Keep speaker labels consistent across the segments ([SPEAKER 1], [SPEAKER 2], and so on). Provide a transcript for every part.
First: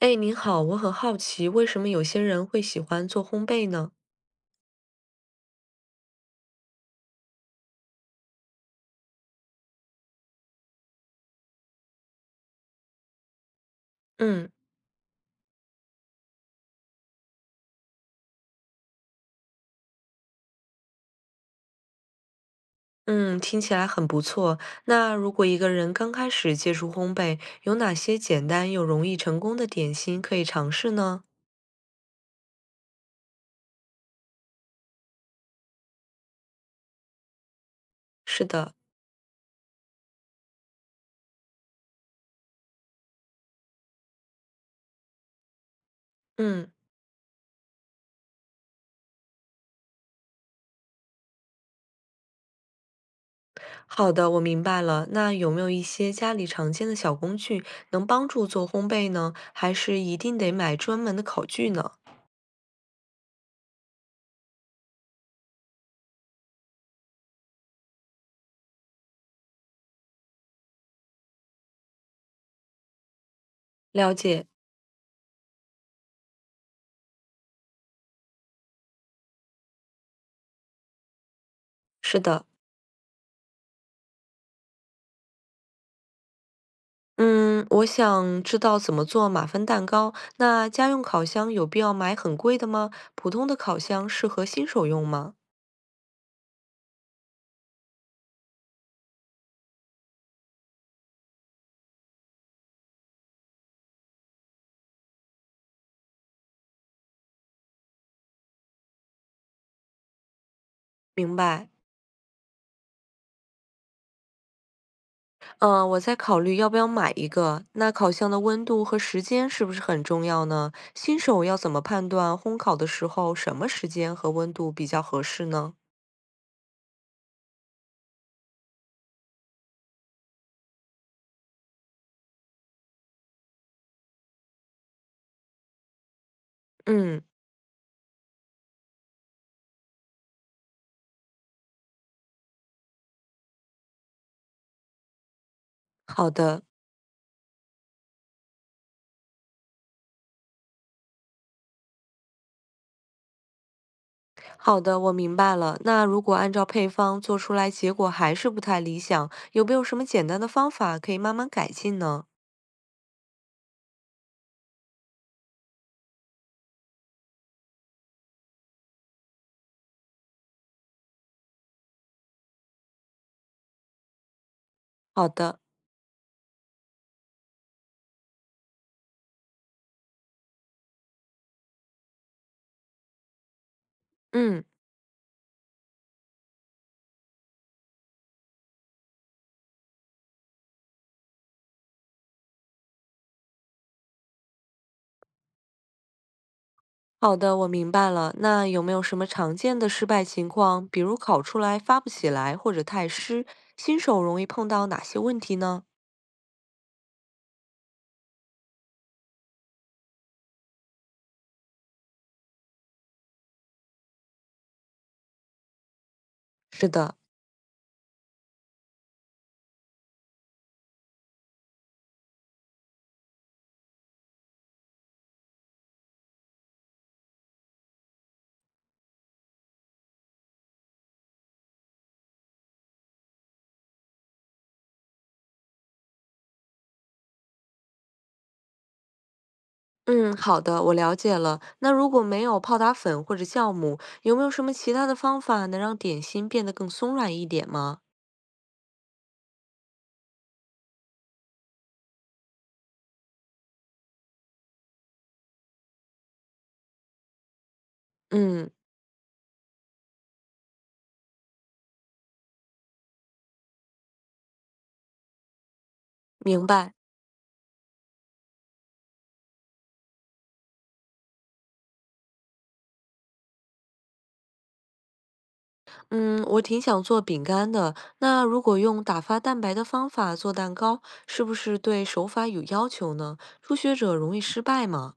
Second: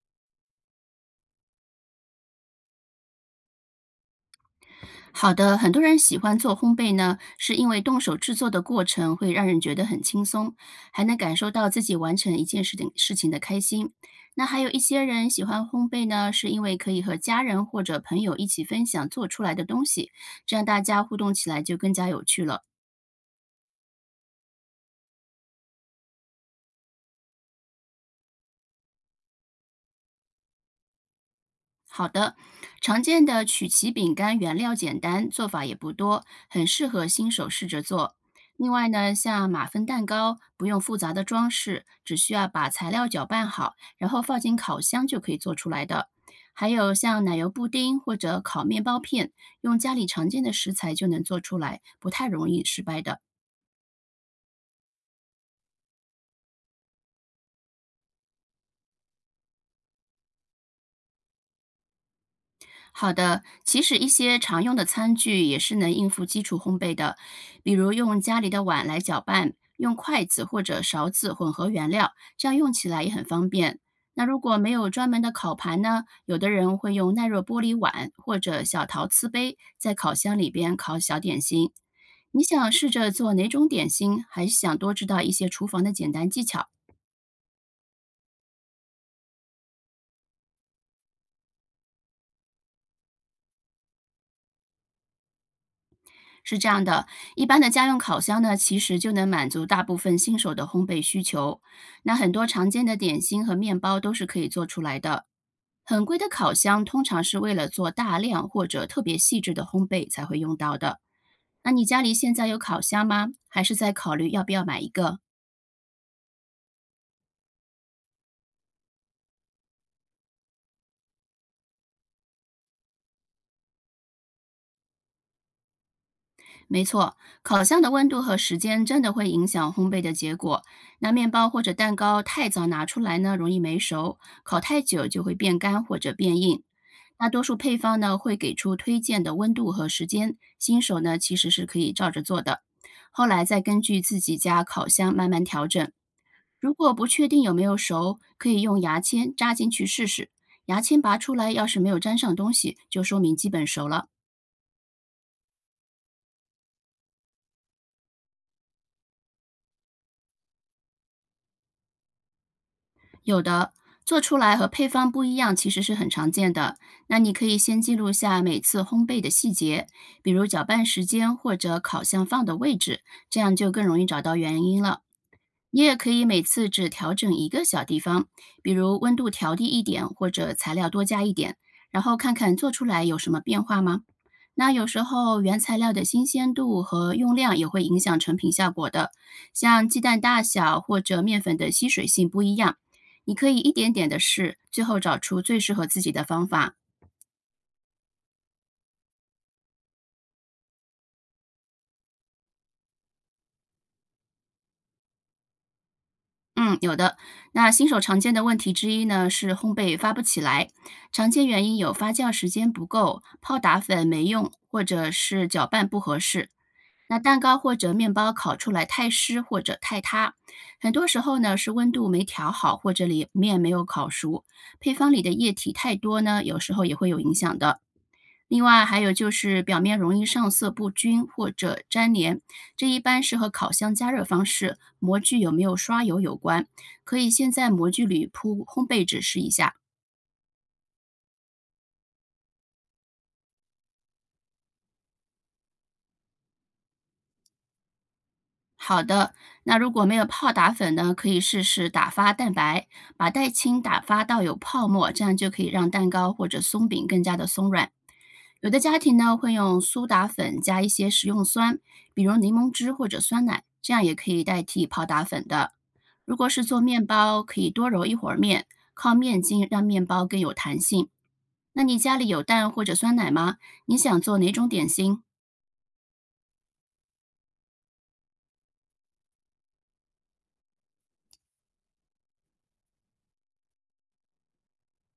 [SPEAKER 1] 哎，您好，我很好奇，为什么有些人会喜欢做烘焙呢？
[SPEAKER 2] 好的，很多人喜欢做烘焙呢，是因为动手制作的过程会让人觉得很轻松，还能感受到自己完成一件事情的开心。那
[SPEAKER 1] 嗯
[SPEAKER 2] 还有一些人喜欢烘焙呢，是因为可以和家人或者朋友一起分享做出来的东西，这样大家互动起来就更加有趣了。
[SPEAKER 1] 嗯，听起来很不错。那如果一个人刚开始接触烘焙，有哪些简单又容易成功的点心可以尝试呢？
[SPEAKER 2] 好的，常见的曲奇饼干原料简单，做法也不多，很适合新手试着做。
[SPEAKER 1] 是
[SPEAKER 2] 另
[SPEAKER 1] 的，
[SPEAKER 2] 外呢，像马芬蛋糕，不用复杂的装饰，只需要把材料搅拌好，然后放进烤箱就可以做出来的。还
[SPEAKER 1] 嗯，
[SPEAKER 2] 有像奶油布丁或者烤面包片，用家里常见的食材就能做出来，不太容易失败的。
[SPEAKER 1] 好的，我明白了。那有没有一些家里常见的小工具能帮助做烘焙呢？还是一定得买专门的烤具呢？
[SPEAKER 2] 好的，其实一些常用的餐具也是能应付基础烘焙的，比如用家里的碗来搅拌，用筷子或者勺子混合原料，这样用起来也很方便。
[SPEAKER 1] 了
[SPEAKER 2] 那如
[SPEAKER 1] 解，
[SPEAKER 2] 果没有专门的烤盘呢，有的人会用耐热玻璃碗或者小陶瓷杯，在烤箱里边烤小点心。
[SPEAKER 1] 是
[SPEAKER 2] 你
[SPEAKER 1] 的。
[SPEAKER 2] 想试着做哪种点心，还是想多知道一些厨房的简单技巧？
[SPEAKER 1] 嗯，我想知道怎么做马芬蛋糕。那家用烤箱有必要买很贵的吗？普通的烤箱适合新手用吗？
[SPEAKER 2] 是这样的，一般的家用烤箱呢，其实就能满足大部分新手的烘焙需求。那很多常见的点心和面包都是可以做出来的。很贵的烤箱通常是为了做大量或者特别细致的烘焙才会用到的。
[SPEAKER 1] 明白。
[SPEAKER 2] 那你家里现在有烤箱吗？还是在考虑要不要买一个？
[SPEAKER 1] 嗯，我在考虑要不要买一个。那烤箱的温度和时间是不是很重要呢？新手要怎么判断烘烤的时候什么时间和温度比较合适呢？
[SPEAKER 2] 没错，烤箱的温度和时间真的会影响烘焙的结果。那面包或者蛋糕太早拿出来呢，容易没熟；烤太久就会变干或者变硬。
[SPEAKER 1] 嗯，
[SPEAKER 2] 大多数配方呢会给出推荐的温度和时间，新手呢其实是可以照着做的，后来再根据自己家烤箱慢慢调整。
[SPEAKER 1] 好的，
[SPEAKER 2] 如果不确定有没有熟，可以用牙签扎进去试试，牙签拔出来要是没有粘上东西，就说明基本熟了。
[SPEAKER 1] 好的，我明白了。那如果按照配方做出来结果还是不太理想，有没有什么简单的方法可以慢慢改进呢？
[SPEAKER 2] 有的做出来和配方不一样，其实是很常见的。那你可以先记录下每次烘焙的细节，比如搅拌时间或者烤箱放的位置，这样就更容易找到原因了。
[SPEAKER 1] 好的。
[SPEAKER 2] 你也可以每次只调整一个小地方，比如温度调低一点，或者材料多加一点，然后看看做出来有什么变化吗？
[SPEAKER 1] 嗯，
[SPEAKER 2] 那有时候原材料的新鲜度和用量也会影响成品效果的，像鸡蛋大小或者面粉的吸水性不一样，你可以一点点的试，最后找出最适合自己的方法。
[SPEAKER 1] 好的，我明白了。那有没有什么常见的失败情况，比如烤出来发不起来或者太湿，新手容易碰到哪些问题呢？
[SPEAKER 2] 嗯，有的。那新手常见的问题之一呢，是烘焙发不起来。常见原因有发酵时间不够、泡打粉没用，或者是搅拌不合适。
[SPEAKER 1] 是的，
[SPEAKER 2] 那蛋糕或者面包烤出来太湿或者太塌，很多时候呢是温度没调好，或者里面没有烤熟，配方里的液体太多呢，有时候也会有影响的。另外还有就是表面容易上色不均或者粘连，这一般是和烤箱加热方式、模具有没有刷油有关。可以先在模具里铺烘焙纸试一下。
[SPEAKER 1] 嗯，好的，我了解了。那如果没有泡打粉或者酵母，有没有什么其他的方法能让点心变得更松软一点吗？
[SPEAKER 2] 好的，那如果没有泡打粉呢，可以试试打发蛋白，把蛋清打发到有泡沫，这样就可以让蛋糕或者松饼更加的松软。有
[SPEAKER 1] 嗯，
[SPEAKER 2] 的家庭呢会用苏打粉加一些食用酸，比如柠檬汁或者酸奶，这样也可以代替泡打粉的。如果是
[SPEAKER 1] 明
[SPEAKER 2] 做
[SPEAKER 1] 白。
[SPEAKER 2] 面包，可以多揉一会儿面，靠面筋让面包更有弹性。那你家里有蛋或者酸奶吗？你想做哪种点心？
[SPEAKER 1] 嗯，我挺想做饼干的。那如果用打发蛋白的方法做蛋糕，是不是对手法有要求呢？初学者容易失败吗？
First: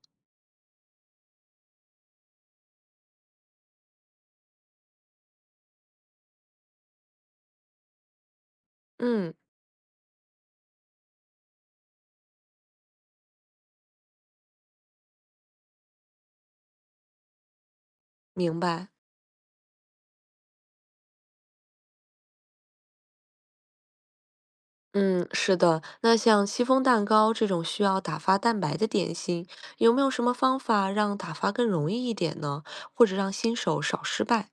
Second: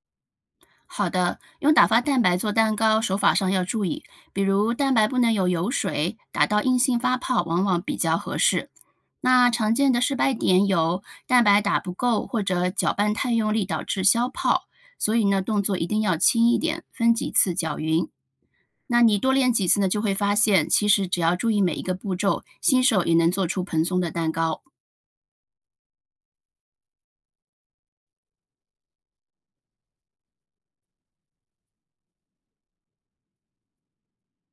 [SPEAKER 2] 好的，用打发蛋白做蛋糕，手法上要注意，比如蛋白不能有油水，打到硬性发泡往往比较合适。
[SPEAKER 1] 嗯。
[SPEAKER 2] 那常见的失败点有蛋白打不够或者搅拌太用力导致消泡，所以呢动作一定要轻一点，分几次搅匀。
[SPEAKER 1] 明白，
[SPEAKER 2] 那你多练几次呢，就会发现其实只要注意每一个步骤，新手也能做出蓬松的蛋糕。
[SPEAKER 1] 嗯，是的。那像戚风蛋糕这种需要打发蛋白的点心，有没有什么方法让打发更容易一点呢？或者让新手少失败？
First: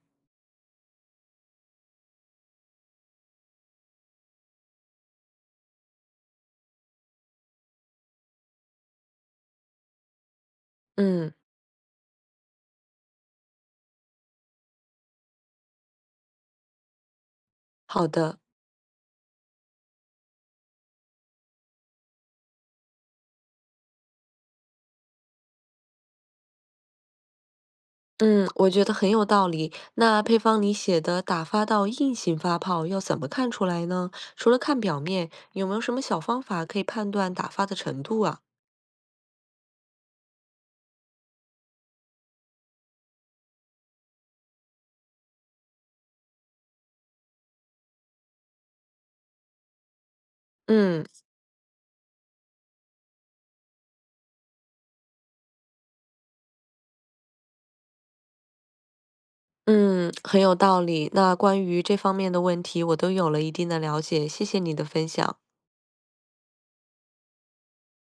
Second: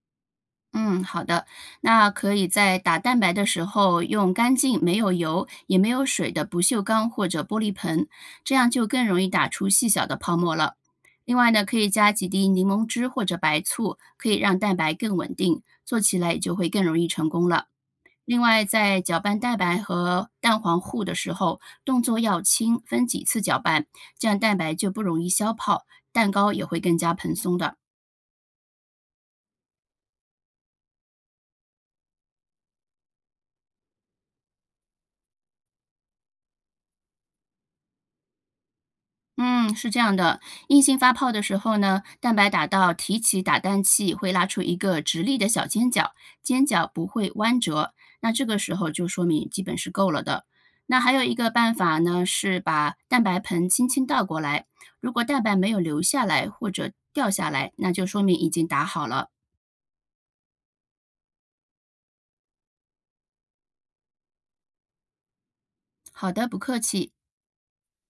[SPEAKER 2] 嗯，好的。那可以在打蛋白的时候用干净、没有油也没有水的不锈钢或者玻璃盆，这样就更容易打出细小的泡沫了。
[SPEAKER 1] 嗯，
[SPEAKER 2] 另外呢，可以加几滴柠檬汁或者白醋，可以让蛋白更稳定，做起来也就会更容易成功了。
[SPEAKER 1] 好的，
[SPEAKER 2] 另外，在搅拌蛋白和蛋黄糊的时候，动作要轻，分几次搅拌，这样蛋白就不容易消泡，蛋糕也会更加蓬松的。
[SPEAKER 1] 嗯，我觉得很有道理。那配方里写的打发到硬性发泡要怎么看出来呢？除了看表面，有没有什么小方法可以判断打发的程度啊？
[SPEAKER 2] 嗯，是这样的，硬性发泡的时候呢，蛋白打到提起打蛋器会拉出一个直立的小尖角，尖角不会弯折，那这个时候就说明基本是够了的。那
[SPEAKER 1] 嗯
[SPEAKER 2] 还有一个办法呢，是把蛋白盆轻轻倒过来，如果蛋白没有流下来或者掉下来，那就说明已经打好了。
[SPEAKER 1] 嗯，很有道理。那关于这方面的问题，我都有了一定的了解，谢谢你的分享。
[SPEAKER 2] 好的，不客气。